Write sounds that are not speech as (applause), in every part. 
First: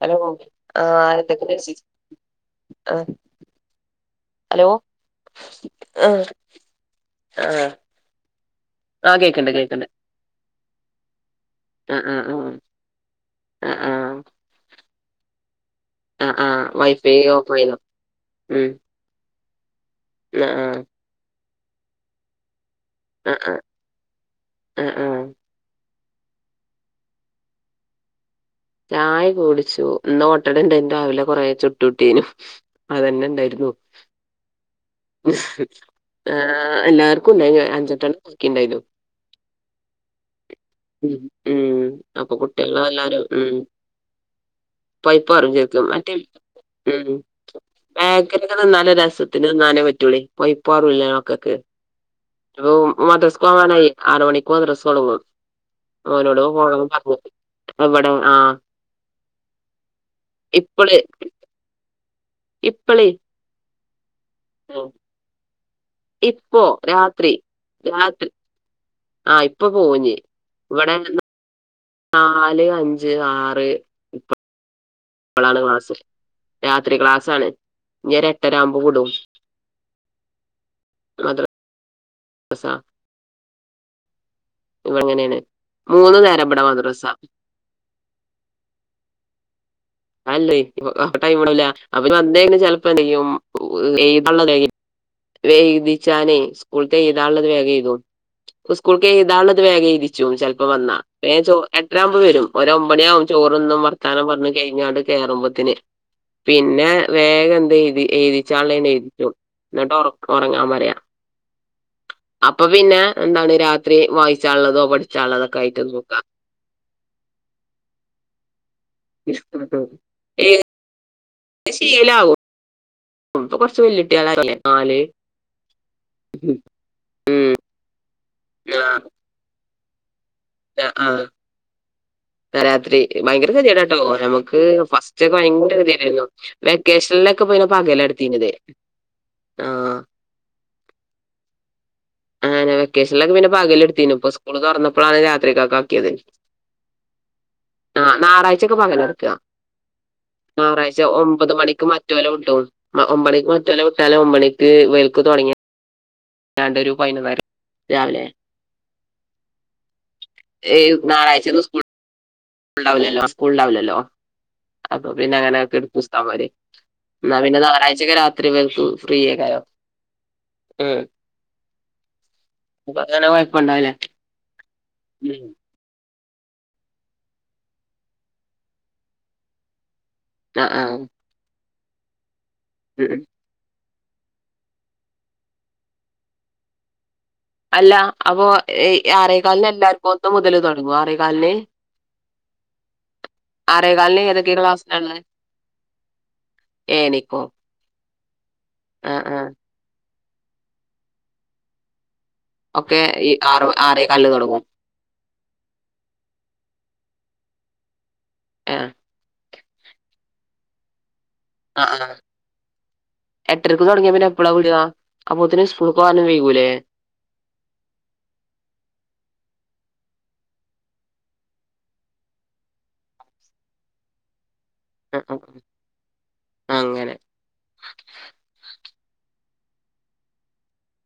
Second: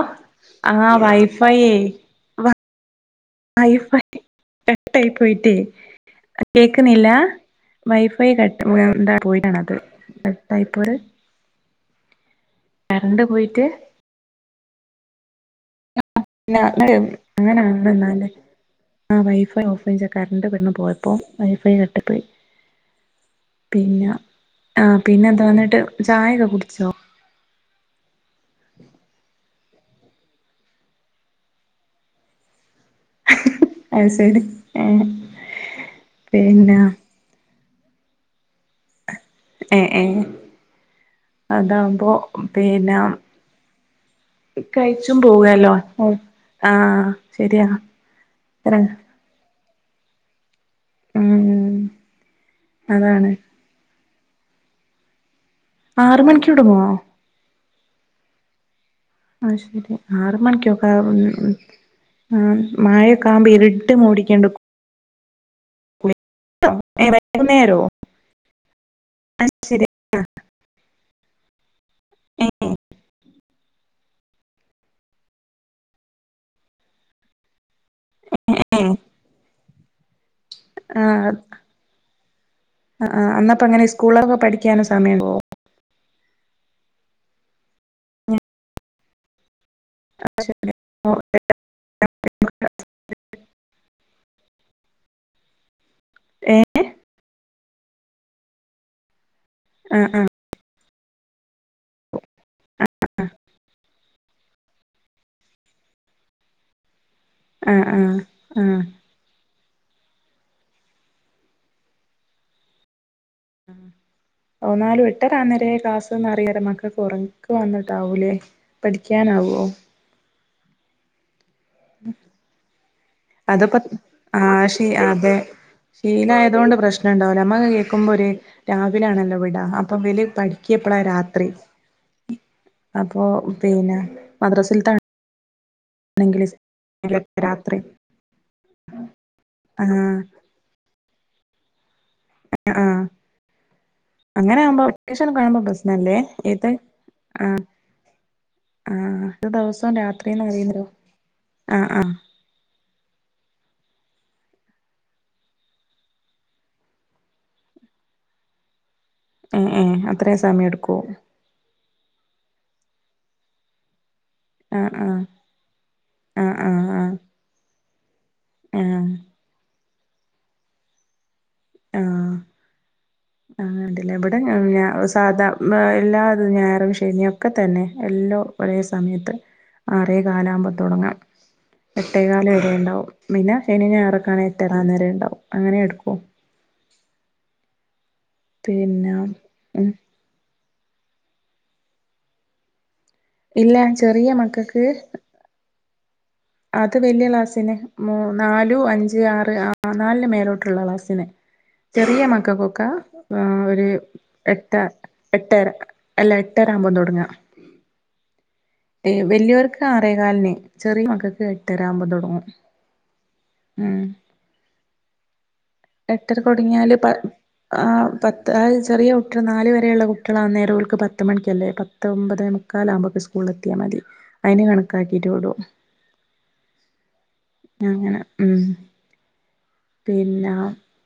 Hello ആഹ് എന്തൊക്കെണ്ട് വിശേഷം? ആഹ്. വൈ ഫൈ കട്ടായി പോയിട്ടേ. ആ കേക്ണില്ല. ആ വൈഫൈ കട്ട് (unintelligible) ആ ന്താണ് കേക്കണ്ട് പോയിതാണ് അത്. കേക്കണ്ട് കട്ടായ്പ്പോയത്. ആ ആ ആ കരണ്ട് പോയിട്ട്. ആ ആ ആ ആ വൈഫൈ (unintelligible) ഓഫ് ആയതോ അങ്ങനാണ്ന്നാല് ഉം ആഹ് വൈഫൈ ഓഫായിച്ചാ കറണ്ട് ആ ആ ഇവട്ന്ന് പോയപ്പം വൈഫൈ കട്ടായ്പോയി. ആ ആ പിന്ന ആ ആഹ് ആ പിന്നെന്താ ന്നട്ട്, ചായൊക്കെ കുടിച്ചോ. ചായ കുടിച്ചു. ഇന്ന് ഓട്ടടണ്ടേനു രാവിലെ കൊറെ ചുട്ടുട്ടീനു. അതന്നെ ഇണ്ടായിരുന്നു. അത് ശരി ഏ പിന്നെ ആഹ് എല്ലാർ ക്കും ഇണ്ടായിനു അഞ്ചെട്ടെണ്ണം വാക്കിൺണ്ടായ്നു. ഏഹ് ഏഹ് ഉം ഉം അപ്പൊ കുട്ട്യേളു പിന്നെ എല്ലാരും ഉം കഴിച്ചും പയ്പ്പാറും പോവല്ലോ ശര്ക്ക്. മറ്റത് ഉം ആഹ് ശരിയാ ബേക്കറ്യൊക്കെ തിന്നാല് രസ ത്തിന് തിന്നാനേ പറ്റൊള്ളേയ്. പയ്പാറൂല്ലല്ലോ മക്കക്ക്. ഉം ഊം അതാണ് മദ്രസ്ക് പോവാനായേ. ആറു മണിക്ക് മദ്രസ് തൊടുങ്ങും ആറ് ഓനോട് മണിക്ക് പ്പം വിടുമോ പോണം പറഞ്ക്. ഇവടെ ആഹ് ആഹ് ശരി. ആറ് മണിക്ക്യൊക്കെ ഇപ്പള് മ്മ് മ് ആഹ് ഇപ്പള് മയൊക് കാവുമ്പോ ഇരിട് മൂടിക്ക്യെണ്ട്ക്കും. (unintelligible) ഇപ്പോ രാത്രി വൈകുന്നേരോ രാത്രി ആഹ് അത് ഇപ്പൊ ശരി പോവുംഞ്. ഇവടെ ഏ നാല് അഞ്ച് ആറ് ഇപ്പളാണ് ക്ലാസ് രാത്രി ക്ലാസാണ് ഇഞ്ഞൊര് എട്ടരാവുമ്പോ വുടും. ആഹ് അസാ ആഹ് ആഹ് അന്നപ്പ അങ്ങനെ സ്കൂൾളൊക്കെ പഠി ഇവടെ ഇങ്ങനേണ് മൂന്ന് നേരാ ഇബടെ മദ്രസ അഹ് അല്ലേയ് ഇവ് ആഹ് അപ്പം ടൈമും (unintelligible) അപ്പം വന്നേക്കന്നെ ചെലപ്പന്തെയ്യും ഉ എഴ്താള്ളെ വേം എഴ് വേം എഴ്തിച്ചാലേയ് ഏ സ്കൂള്ത്തെ എഴുതാള്ളത് വേഗെയ്തും സ്കൂൾക്ക് എഴ്താള്ളത് ആ ആ വേഗെഴ്തിച്ചും ചെലപ്പം വന്നാ വേം ചോ എട്ടരാവുമ്പം വെരും ഒരു ഒമ്പണിയാവും ചോറ്ന്നും വർത്താനം പറഞ്ഞ് കഴിഞ്ഞാണ്ട് കേറുമ്പത്തിന് പിന്നെ വേഗം ആ എന്തെ ആ എഴുതി ആ എഴുതിച്ചാള്ളെന്നെ എഴു യും ഇന്ന്ട്ട് ഒറ ഒറങ്ങാ പറിയാ അപ്പം പിന്നെ എന്താണ് രാത്രി വായിച്ചാള്ളതോ പഠിച്ചാള്ളതൊക്കായിട്ട് സുഖാ അറിയേല (unintelligible) ക്ക് വന്ന്ട്ടാവുലേ (unintelligible) ഏഹ് ശീലാവും ഇപ്പൊ അത് പ കൊറച്ച് വല്ല്യുട്ട്യാളായില്ലേ ആഹ് ശീ നാല് ആഹ് അതെ ശീലായതോണ്ട് പ്രശ് ശ്നം ഇണ്ടാവൂല അമ്മെ അഹ് കേൾക്കുമ്പോ ഒര് രാവിലാണല്ലോ വിടാ അപ്പം ഇവല് പഠി ന ആഹ് ആഹ് രാത്രി അപ്പൊ ഭയങ്കര കെതിയാടട്ടോ പിന്നെ ഞമ്മക്ക് മദ്രസിലത്താണെങ്കിൽ ഫസ് റ്റൊക്കെ വയങ്കര കെതിയെടേരുന്നു വെക്കേഷന്ലൊക്കെ പിന്നെ രാത്രി പകലാ ഇട്ത്തീനിയത് ആഹ് അങ്ങനെ ആഹ് വെക്കേഷനിലൊക്കെ പിന്നെ പകലെടുത്തീനു ഇപ്പൊ സ്കൂള് അങ്ങനെയാവുമ്പോ തുറന്നപ്പോഴാണ് വെക്കേഷനൊക്കാവുമ്പം രാത്രിക്കൊക്കെ പ്രശ്നല്ലേ ഇത് ആഹ് ആഹ് ഞാറാഴ്ചെക്കെ പകലാ ഇട്ക്കാ ഇത് ദിവസവും രാത്രിന്ന് പറയുന്നല്ലോ ഞാറാഴ്ച ഒമ്പത് മണിക്ക് ആഹ് ആഹ് മറ്റോലെ വിടും മ ഒമ്പണിക്ക് മറ്റോലെ വിട്ടാലാ ഒമ്പണിക്ക് ഇവല്ക്ക് തൊടങ്ങി യാണ്ടൊരു പയിനൊന്നര രാവിലെ ഏഹ് ഏഹ് അത്രേം സമയം ഇട്ക്കൊ ആയ്ച്ചൊന്ന് സ്കൂള് സ്കൂൾ ഇണ്ടാവുല്ലല്ലോ ആഹ് സ്കൂൾ ഇണ്ടാവുല്ലല്ലോ ആഹ് അപ്പൊ ആഹ് പിന്നെ അങ്ങനക്കെട്ക്കും ഉസ്താമാര് ആഹ് ആഹ് ന്നാ പിന്നെ ഞാറാഴ്ചക്കെ രാത്രി ആഹ് ഇവല്ക്ക് ആഹ് ഫ്രീയേക്കാരം ആഹ് അപ്പൊ അങ്ങനെ ആഹ് കൊഴപ്പണ്ടാവില്ല ഇണ്ടില്ലേ ഇവടെ ഞാ ഞാ ഉം സാധാ ബ എല്ലാതും ഞായറും ശനിയൊക്കെ തന്നെ എല്ലോ ഒരേ സമയത്ത് ആറേ ആ കാലാവുമ്പം ആ ഉം തൊടങ്ങാ എട്ടേകാൽ വരെ ഇണ്ടാവും ഉം. പിന്നെ ശനിം ഞായറൊക്കെ ആണെ എട്ടേകാൽ വരെ ഇണ്ടാവും അങ്ങനെ എടുക്കു അല്ല അപ്പൊ ഏയ് പിന്നെ ആറേക്കാല്ന് ഉം എല്ലാർക്കും ഒന്ന് മുതൽ തൊടങ്ങൊ ആറേക്കാല്ന് ഇല്ല ആറേകാലിന് ചെറിയ ഏതൊക്കെ മക്കക്ക് ക്ലാസ്സിലാ ഉള്ളെ അത് വല്ല്യ ഏനിക്കോ ക്ലാസിന് മു നാലു, അഞ്ച്, ആറ് ആഹ് നാലിന് മേലോട്ടുള്ള ക്ലാസിന് ചെറിയ മക്കള്ക്കൊക്കാ ഒക്കെ ഈ ആഹ് ആറ് ഒരു ആറേകാലിന് തുടങ്ങും എട്ട എട്ടര അല്ല എട്ടര ആവുമ്പം തൊടങ്ങാ ഏഹ് ഏഹ് വെല്ല്യോര്ക്ക് ആറേ കാല്ന് ചെറിയ മക്കള്ക്ക് എ ആഹ് ആഹ് എട്ടര്ക്ക് ഉം തൊട്ങ്ങ്യാ പിന്നെ എപ്പളാ വിടാ? അപ്പോത്തിന് സ്കൂള്ക്കോവാന് വൈകൂലേ ല്ല പ ആഹ് പത്ത് അഹ് ചെറിയെ കുട്ടിയള് നാല് വരെയുള്ള കുട്ടിയാളാന്നേരം ഓൽക്ക് പത്ത് മണിക്ക്യല്ലേ പ ത്തൊമ്പതേ മുക്കാലാവുമ്പോക്ക് സ്കൂള്ല് എത്ത്യാ മതി അയ്ന് ആഹ് കണക്കാക്കിട്ട് ആഹ് വിടും അങ്ങനെ അങ്ങനെ ഉം പിന്നെ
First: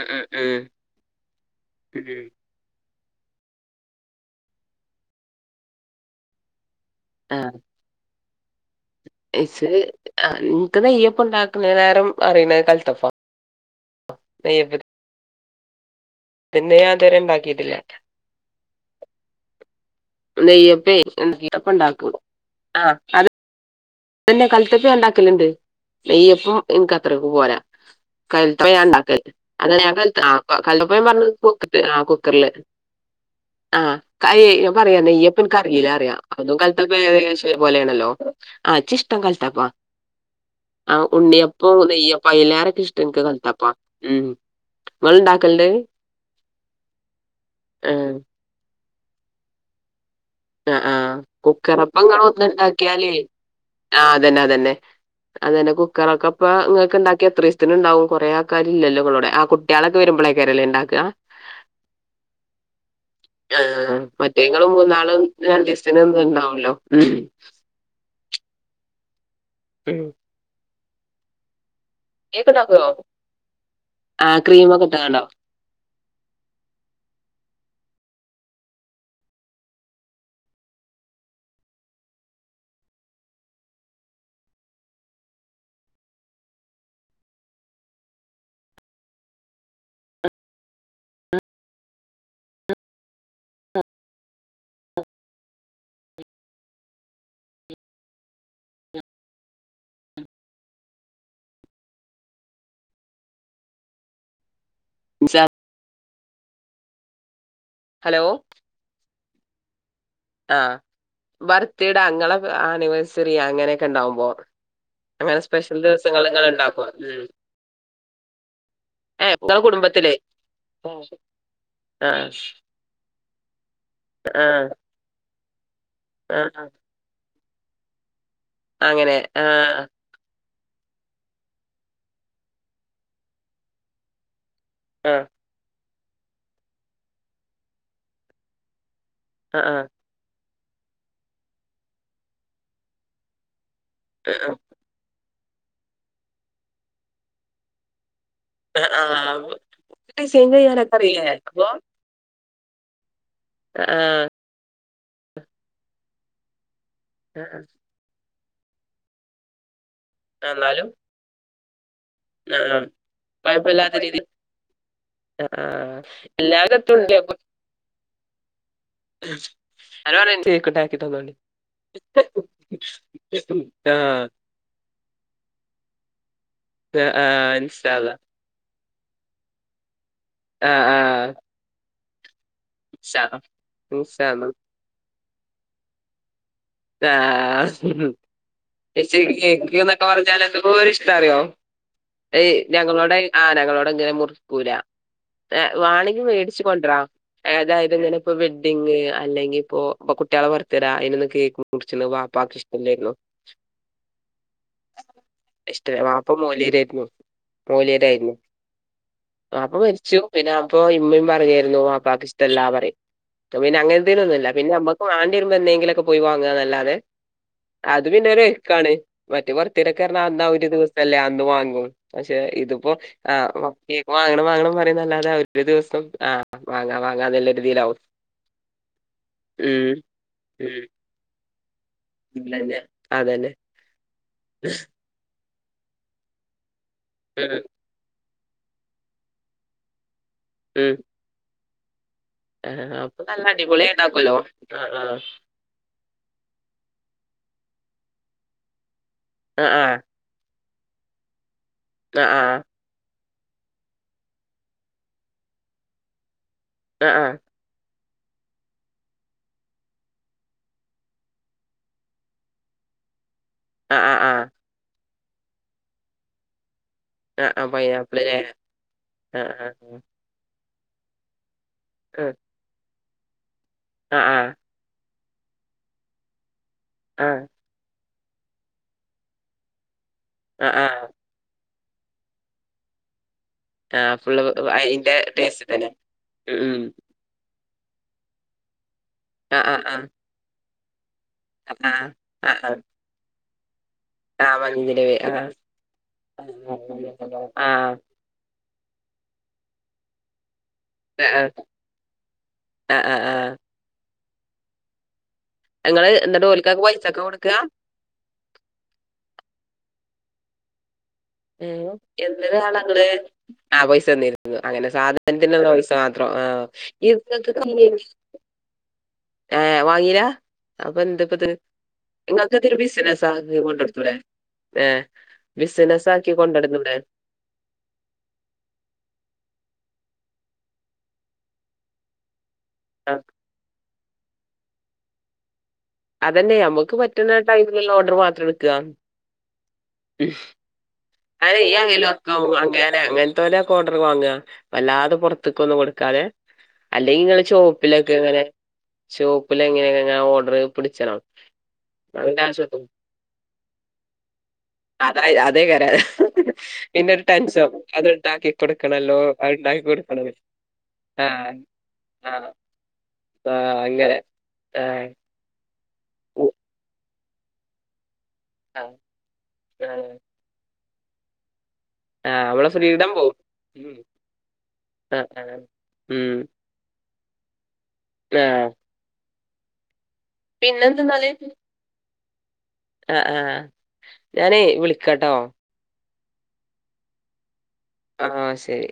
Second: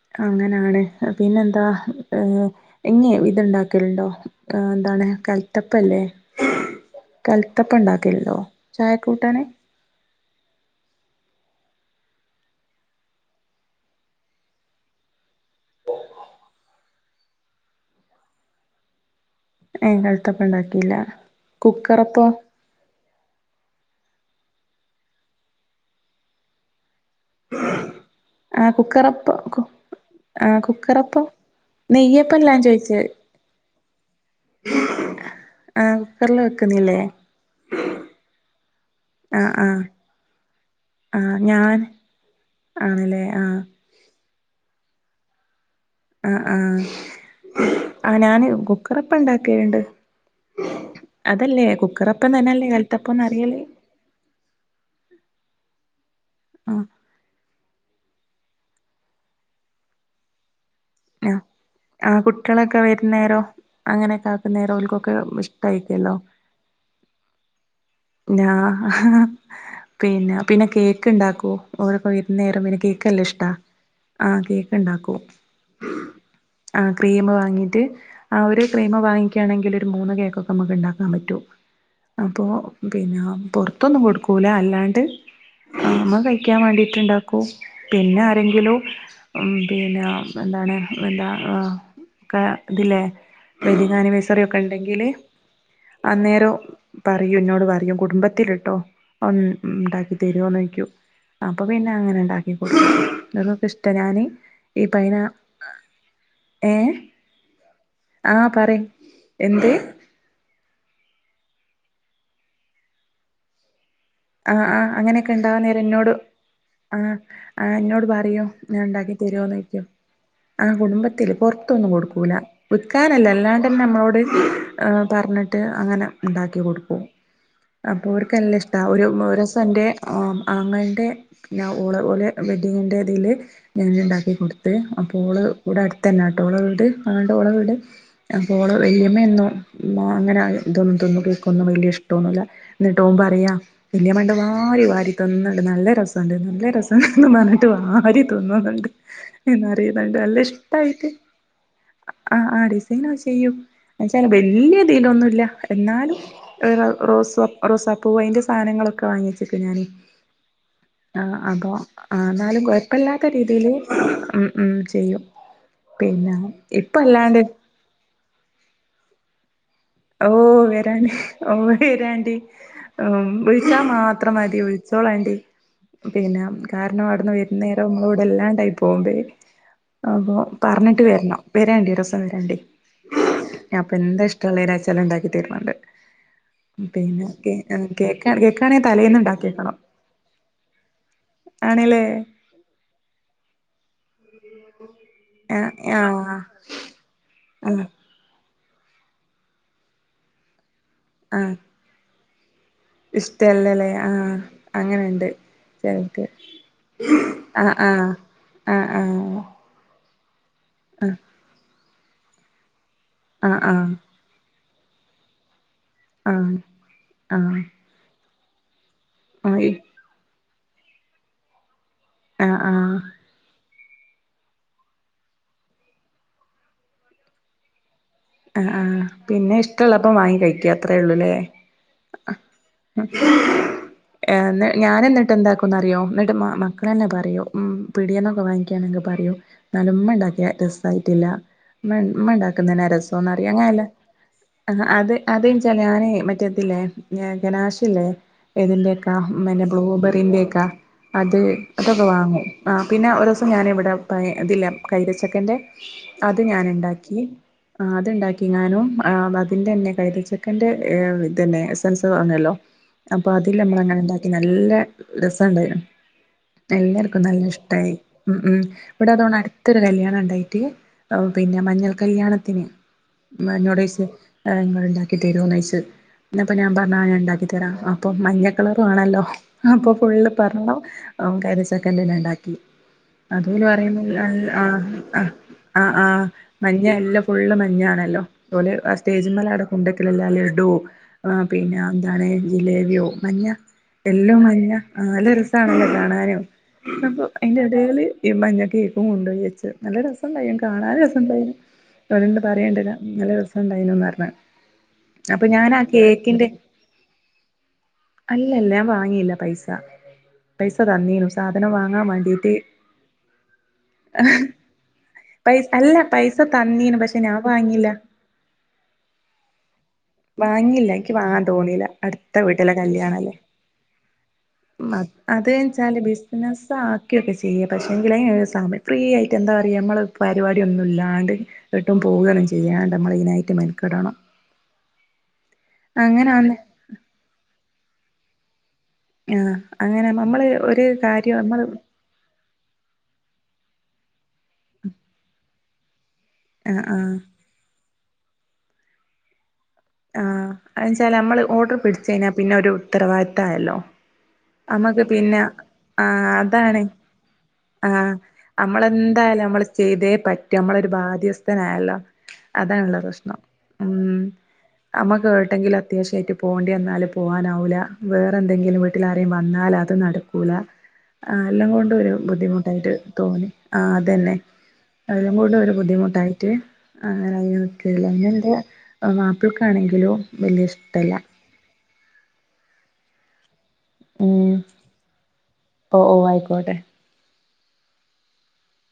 ഉം ഉം അങ്ങനാണ് ഏഹ് പിന്നെന്താ ഉം ഉം ഏഹ് ഇഞ്ഞെ ഇത് ഇണ്ടാക്കല്ണ്ടോ ഏഹ് എന്താണ് കൽത്തപ്പല്ലേ കൽത്തപ്പം ഇണ്ടാക്കല്ണ്ടോ ചായക്കൂട്ടാ ഇഷ് ആഹ് ഇൻക്ക് നെയ്യപ്പം ഇണ്ടാക്കണേക്കാലും അറിയണത് കൽത്തപ്പവാ നെയ്യപ്പ ത്തിനെ ഞാൻ ഇത് വരെ ഉണ്ടാക്കീട്ടില്ല (unintelligible) നെയ്യപ്പേയ് (unintelligible) കുക്കറപ്പോ ആഹ് അത് പിന്നെ കൽത്തപ്പം ഉണ്ടാക്കലണ്ട് നെയ്യപ്പം എനിക്കത്രക്ക്‌ പോരാ ആഹ് കുക്കറപ്പം കു ആഹ് കുക്കറപ്പം നെയ്യപ്പല്ല ഞാൻ (unintelligible) ചോയിച്ചേ ആഹ് കൈ ഞാൻ പറയാ നെയ്യപ്പം എനിക്ക് അറിയില്ല ആഹ് പറയാ കുക്കറില് അതും വെക്കുന്നില്ലേ കൽത്തപ്പവും ഏകദേശം ഒരു പോലെയാണല്ലോ ച്ചിഷ്ടം ആഹ് കൽത്തപ്പവാ ആഹ് ആ ആഹ് ഞാൻ ഉണ്ണിയപ്പവും നെയ്യപ്പവും അയ്ലേറെ ഇഷ്ടം എനിക്ക് ആണല്ലേ ആഹ് കൽത്തപ്പവാ ഉം ഇങ്ങൾ ഉണ്ടാക്കലുണ്ട് ആഹ് ആഹ് ആ ഞാന് കുക്കറപ്പം ഉണ്ടാക്കലുണ്ട് ആഹ് ആഹ് കുക്കറപ്പം (unintelligible) തന്നെല്ലേ ഉണ്ടാക്കിയാല് കലത്തപ്പംന്ന് അറിയല് ആഹ് അത് തന്നെ അത് തന്നെ അത് തന്നെ കുക്കറൊക്കെ അപ്പം ആഹ് ഇങ്ങൾക്ക് ഉണ്ടാക്കിയാ (unintelligible) ത്തിന്ണ്ടാവും കുറെ ആൾക്കാരില്ലല്ലോ നിങ്ങടെ കൂടെ ആ കുട്ടികളൊക്കെ വരുമ്പളേക്കാരം അല്ലേ ഉണ്ടാക്കുക. ആഹ് ആഹ് കുട്ട്യാളൊക്കെ വരാന്നേരം അങ്ങനൊക്കെ ആക്കുന്നേരം ഓൽക്കൊക്കെ ഇത് ഇഷ്ടായിക്കല്ലോ രണ്ടീസത്തിനുള്ളത് ഉണ്ടാവൂലോ ഉം ഞാ ഉം പിന്നെ പിന്നെ കേക്കുണ്ടാക്കും ഓരൊക്കെ വരും കേക്ക് നേരം പിന്നെ ഇണ്ടാക്കോ കേക്ക്‌ നല്ല ഇഷ്ടവാ ആ ആഹ് ക്രീമൊക്കെ കേക്കുണ്ടാക്കും ഇട്ടാണ്ടോ ആഹ് ക്രീമ് വാങ്ങീട്ട് ആഹ് ഒരു ക്രീമ് വാങ്ങിക്കാണെങ്കി ഒരു മൂന്ന് കേക്കൊക്കെ നമുക്ക് ഉണ്ടാക്കാൻ പറ്റും അപ്പൊ പിന്നെ പൊറത്തൊന്നും കൊടുക്കൂല അല്ലാണ്ട് നമ്മ കഴിക്കാൻ വേണ്ടീട്ട് ഉണ്ടാക്കും പിന്നെ ആരെങ്കിലും ഉം പിന്നെ എന്താണ് എന്താ ആഹ് ക്കെ ഇതില്ലേ വെഡിംങ് ആനിവേഴ്സറി ഒക്കെ ഉണ്ടെങ്കില് അന്നേരം പറയും ഇന്നോട് പ റയും കുടുംബത്തില് കേട്ടോ ഉം ഉണ്ടാക്കി തരുവോന്ന് ചോദിക്കും അപ്പൊ പിന്നെ അങ്ങനെ ഉണ്ടാക്കി കൊടുക്കും (unintelligible) ഞാന് ഈ പൈന ഏ ഹലോ ആ പറയ് എന്ത് ആഹ് ബർത്ത്ടെ അങ്ങളെ ആനിവേഴ്സറി അങ്ങനൊക്കെ ഉണ്ടാവുമ്പോ ആഹ് ആഹ് അങ്ങനൊക്കെ അങ്ങനെ ഉണ്ടാവാൻ സ്പെഷ്യൽ നേരം എന്നോട് ദിവസങ്ങൾ നിങ്ങൾ ഉണ്ടാക്കും ആഹ് ഉം ആഹ് എന്നോട് പറയും ഞാൻ ഉണ്ടാക്കി ഏ തരുവോന്ന് നിങ്ങളെ ചോദിക്കും കുടുംബത്തിലേ ആഹ് ആ കുടുംബത്തില് പൊറത്തൊന്നും കൊടുക്കൂല വിക്കാനല്ല അല്ലാണ്ടന്നെ നമ്മളോട് ആ പറഞ്ഞിട്ട് അങ്ങനെ ആ ഇണ്ടാക്കി ആ. കൊടുക്കും അപ്പോ ഓർക്ക് നല്ല ഇഷ്ടവാ ഒരു അങ്ങനെ ആ ദിവസം എന്റെ ആ ആഹ് ആങ്ങളേൻ്റെ ഞാ ഓളെ ഓലെ വെഡ്ഡിംങ്ങിൻ്റെ ഇതീല് ഞാന് ഉണ്ടാക്കി കൊടു ത്തിട്ട് ആ അപ്പൊ ഓള് ഇവിടെ അടുത്ത് തന്നെയാ കേട്ടോ ഓളെ വീട് ആങ്ങളേന്റെ ഓൾടെ വീട് അപ്പോ ഓള് വല്ല്യമ്മ എന്നും ആ അങ്ങനെ ഇതൊ ഇതൊന്നും ഓൽക്കൊന്നും വല്യ ഇഷ്ടവൊന്നുവില്ല എന്നിട്ട് ഓൻ പറയാ വല്ലിമ്മ കണ്ട മാതിരി വാരി തിന്നണ്ട് നല്ല രസമുണ്ട് നല്ല രസമുണ്ടെന്ന് പറഞ്ഞിട്ട് വാരി തിന്നുന്നുണ്ട് ആ ആ എന്നറിഞ്ഞാണ്ട് നല്ല ഡിസൈൻ ഇഷ്ടാ ചെയ്യാനൊക്കെ ഓൽക്ക്‌ അറിയില്ലേ അപ്പൊ ആഹ് ആഹ് ഡിസൈനൊക്ക ചെയ്യൂം ആ ആ എന്ന് വെച്ചാ വല്യ ഇതിലൊന്നും ഇല്ലാ എന്നാലും ആ. റോസാ റോസപ്പൂവ് അയിന്റെ സാധനങ്ങളൊക്കെ വാങ്ങിച്ച് വക്കും ഞാന് ഏന്നാലും ആഹ് അപ്പൊ ആ എന്നാലും കുയപ്പല്ലാത്ത രീതീല് ഉം ഉം ചെയ്യും ആഹ് പിന്നെ എല്ലാരും ഇപ്പ അല്ലാണ്ട് (unintelligible) ഓ വെരാന് ഓ വെരേണ്ടി ഓ വിളിച്ചാ ആ മാത്രം മതി വിൾ ച്ചോളാണ്ടി പിന്നെ ആ കാരണം ആ, അവടെന്ന് വരുന്നേരം ഇൻഷാ അല്ലാ ഇമ്മളവടെല്ലാണ്ടായ് പോന്തേ അപ്പൊ ആ ആ പറഞ്ഞിട്ട് വെര്ണം വെരേണ്ടി ഒരൂസം വെരേണ്ടി ഇൻഷാ അല്ലാ അപ്പ എന്താ ഇൻഷാ അല്ലാ ഇഷ്ടള്ളേരാച്ചാല് ഇണ്ടാക്കി തെരണെണ്ട് പിന്നെ കേ അഹ് ആഹ് കേക്കാണ് കേക്കാണെ പക്ഷേ തലേന്നിണ്ടാക്കി വെക്കണം കേക്ക് ന്നൊക്കെ പറഞ്ഞാൽ എന്തോര് ഇഷ്ടാ അറിയോ ആണേലേ ഏയ് ഞങ്ങളോടെ ആനകളോട് ഇങ്ങനെ മുറി ക്കൂല എഹ് ആഹ് വാണെങ്കി ആഹ് മേടിച്ച് കൊണ്ട്രാ ആഹ് ഏതായത് ഇങ്ങനെ ഇപ്പൊ വെഡിംങ് അല്ലെങ്കിപ്പോ ഇപ്പൊ കുട്ട്യോളെ ബർത്ത് ഡ അയ്നൊന്നും കേക്ക് മുർച്ചണ് വാപ്പാക്ക് ഇഷ് ഇഷ്ട്ടല്ലല്ലേ ആഹ് അങ്ങനെണ്ട് ഇഷ്ടല്ല ചെലർക്ക് വാപ്പ മോല്യേരായിരുന്നു ആഹ് ആഹ് ആഹ് ആഹ് ഇപ്പ മരിച്ചു പിന്നാ അപ്പൊ ഇമ്മിം പറയേരുന്നു വാപ്പാക്ക് ഇഷ്ട്ടല്ലാ പറയും ആഹ് ആഹ് ആഹ് പിന്നങ്ങനെ ത്തീനൊന്നുല്ല പിന്നെ അമ്മ്ക്ക് വാണ്ടി വരുമ്പൊ എന്തേങ്കിലൊക്കെ പോയി ആഹ് വാങ്ങ്വാന്നല്ലാതെ ആഹ് ആഹ് അത് പിന്നെ രേക്കാണ് മറ്റേ ബർത്ത് ഡേയ്ക്കെർന്നാ അന്ന ഒരു ദിവസല്ലേ അന്ന് വാങ്ങൂ പക്ഷെ ആഹ് ആഹ് ഇതിപ്പൊ ആഹ് ആഹ് വ കേക്ക് വാങ്ങണം വാങ്ങണം പറയുന്ന അല്ലാതെ ഒരു ദിവസം ആഹ് വാങ്ങാ വാങ്ങാന്നല്ല രീതീലാവും ആഹ് ആഹ് പിന്നെ ഇഷ്ട്ടൊള്ളപ്പ വാങ്ങി കഴിക്കാ ഉം അത്ര ഒള്ളൂല്ലേ ഇല്ലന്നെ അതന്നെ എഹ് ഞാനന്നിട്ട് എന്താ ക്കുന്നറിയോ എന്നിട്ട് മ മക്കളന്നെ പറയും ഉം പിടിയേന്നൊക്കെ വാങ്ങിക്കാണെങ്കി പറയും എന്നാലും ഉമ്മ എണ്ടാക്കിയ ഉം രെസായിട്ടില്ല ഉമ്മ ഉമ്മ ആ എണ്ടാക്കുന്നേനാ അപ്പൊ രസോന്ന നല്ല പറയ അങ്ങനെല്ല അടിപൊളി ഉണ്ടാക്കുമല്ലോ ആ അത് അത് എൻച്ചാൽ ഞാന് മറ്റേത് ഇല്ലേ ഘനാഷില്ലേ ഏതിന്റെ കാ ആ മിന്നെ ബ്ലൂബെറീന്റേക്ക അത് അതൊക്കെ ആ ആ വാങ്ങും ആഹ് പിന്നെ ഒരൂസം ഞാനിവടെ പ ഇതില്ലേ കൈതച്ചക്കേൻ്റെ അത് ആ ആ ഞാനിണ്ടാക്കി ആഹ് അതെണ്ടാക്കി ഞാനും ആഹ് അതിന്റെ തന്നെ കൈതച്ചെക്കന്റെ എഹ് ഇതന്നെ എസൻസ് എന്ന് പറഞ്ഞല്ലോ അപ്പൊ അതില് ആ ആ ആ നമ്മളങ്ങനെ ഇണ്ടാക്കി ആ നല്ല രസണ്ടേനു എല്ലാർ ക്കും നല്ല ആ ആ ആ ഇഷ്ട്ടായി പൈനാപ്പിളല്ലേ ഉം ഉം ഇവിടെ അതൊണ്ട് ആ ആ അട്ത്തൊരു കല്ല്യാണം ഇണ്ടായിട്ട് ഒഹ് പിന്നെ മഞ്ഞൾ ആ കല്യാണ മെനൊടൈസ് ആ ആഹ് ഇങ്ങള് ഇണ്ടാക്കി തെരോന്നോയ്ച്ച് ഇന്നിപ്പൊ ഞാൻ പറഞ്ഞ് ആഹ് ഞാൻ ആ എണ്ടാക്കി തരാം അപ്പൊ മഞ്ഞ കളറ് വേണല്ലോ അപ്പൊ ഫുള്ള് ആ പറഞ്ഞണം ആ ഓൻ കൈതച്ചക്കെന്റേന്നെ എണ്ടാക്കി അതും ഓല് ആ പറയുന്നു ഫുള്ള് (unintelligible) ആഹ് അതിന്റെ ആഹ് ടേസ്റ്റ് തന്നെ ആഹ് ഉം ഉം മഞ്ഞ എല്ലാം ഫുള്ള് മഞ്ഞയാണല്ലോ ഓല് ആ ആ സ്റ്റേജിമ്മെലവിടെ ആ കൊണ്ട് വെക്കലല്ലേ ആ ലഡു ആഹ് പിന്നെ ആ എന്താണ് ആ ആ ജിലേബിയോ മഞ്ഞ എല്ലും ആഹ് മഞ്ഞ മഞ്ഞിതില് ആഹ് നല്ല രസാണല്ലേ കാണാനും അപ്പൊ അയിന്റെ ആഹ് എടേല് ഈ മഞ്ഞ കേക്കും കൊണ്ടോയി വെച്ചു നല്ല രസണ്ടായി കാണാന് ആഹ് രസുണ്ടായിരുന്നു ഓലണ്ട് പറയേണ്ടില്ല ആഹ് ആഹ് നല്ല ആഹ് രസണ്ടായിനുന്ന് പറഞ്ഞ അപ്പ ഞാനാ ഇങ്ങള് എന്നിട്ട് കേക്കിന്റെ ഓൽക്കൊക്കെ പൈസൊക്കെ കൊടുക്കാ അല്ലല്ലാ ഞാൻ വാങ്ങീല്ല പൈസ പൈസ തന്നീനു സാധനം ഏഹ് വാങ്ങാൻ വേണ്ടീട്ട് എന്തൊരു ആളാ ഇങ്ങള് ആ പൈസ തന്നിരുന്നു അങ്ങനെ സാധനത്തിനിള്ള പൈസ അല്ല മാത്രം ആ തന്നീന് പക്ഷെ ഞാൻ ഇങ്ങക്ക് കമ്മി വാങ്ങില്ല ഏഹ് വാങ്ങീല വാങ്ങില്ല്യ അപ്പൊ ഇന്ക്ക് വാങ്ങാൻ എന്താപ്പത് തോന്നീല അടുത്ത ഇങ്ങക്ക് വീട്ടിലെ ഇതൊരു ബിസിനസ് കല്യാണല്ലേ ആക്കി കൊണ്ടടുത്തൂടെ ഇം അ‌ ഏഹ് അതെൻച്ചാല് ബിസിനസ് ആക്കി ബിസിനസ് കൊണ്ടടന്നൂടെ ആക്കിയൊക്കെ ചെ യ്യാം പക്ഷേങ്കില് സമയം ഫ്രീ ആയിട്ട് എന്താ പറയ നമ്മള് പരിപാടിയൊന്നും ഇല്ലാണ്ട് ഏട്ടും പോവൊന്നും ചെയ്യാണ്ടെ നമ്മള് അയ്നായിട്ട് മെനക്കെടണം അതന്നെ അങ്ങനാന്ന് നമുക്ക് പറ്റണെ ടൈമിലെള്ള ഓർഡറ് മാത്രം എടുക്കാ ആഹ് അങ്ങനെ നമ്മ നമ്മള് ഒര് കാര്യം നമ്മള് (unintelligible) അങ്ങനെ അങ്ങൻത്തോലൊക്കെ ഓഡർ വാങ്ങ വല്ലാതെ പൊറത്ത്ക്കൊന്നും കൊടുക്കാതെ ആഹ് ആഹ് അല്ലെങ്കി ഇങ്ങള് ഷോപ്പിലൊക്കെങ്ങനെ ഷോപ്പിലങ്ങനെങ്ങനെ ആഹ് അതെന്താച്ചാൽ നമ്മള് ഓർഡർ പിടിച്ച കഴിഞ്ഞാൽ അതിന്റെ പിന്നെ ഒരു ആവശ്യത്തും ഉത്തരവാദിത്തായല്ലോ നമ്മക്ക് അത പിന്നെ അതേകാരം അ ആഹ് അതാണെ പിന്നെ ഒരു ടെൻഷൻ അത് ആഹ് ഉണ്ടാക്കി കൊടുക്കണല്ലോ അമ്മളെന്തായാലും അത് നമ്മള് ഉണ്ടാക്കി ചെയ്തേ കൊടുക്കണം പ റ്റു നമ്മളൊരു ആ ബാധ്യസ്ഥനായല്ലോ ആ അതാണുള്ള പ്രശ്നം ആ അങ്ങനെ ഉം ആ അമ്മക്ക് ഏട്ടെങ്കിലും അത്യാവശ്യായിട്ട് ഉ പോണ്ടി വന്നാല് പോവാനാവുലാ വേറെ എന്തെങ്കിലും ആ വീട്ടിൽ ആരേൽ വന്നാൽ ആ അത് നടക്കൂല ആഹ് എല്ലാം കൊണ്ടും ഒരു ആ നമ്മളെ ബുദ്ധിമുട്ടായിട്ട് ഫ്രീഡം പോവും തോന്നി ആഹ് ഉം. അതെന്നെ ആ എല്ലോം ആ കൂടെ ഒരു ഉം ബുദ്ധിമുട്ടായിറ്റ് (unintelligible) ആ എൻ്റെ മാപ്പിൾക്കാണെങ്കിലോ വല്യ ഇഷ്ടല്ല പിന്നെന്തന്നാല് ആഹ് ആഹ് ഉം ഞാനെ വിളിക്കട്ടോ ഓഹ് ഓഹ് അയിക്കോട്ടെ ആഹ് ശരി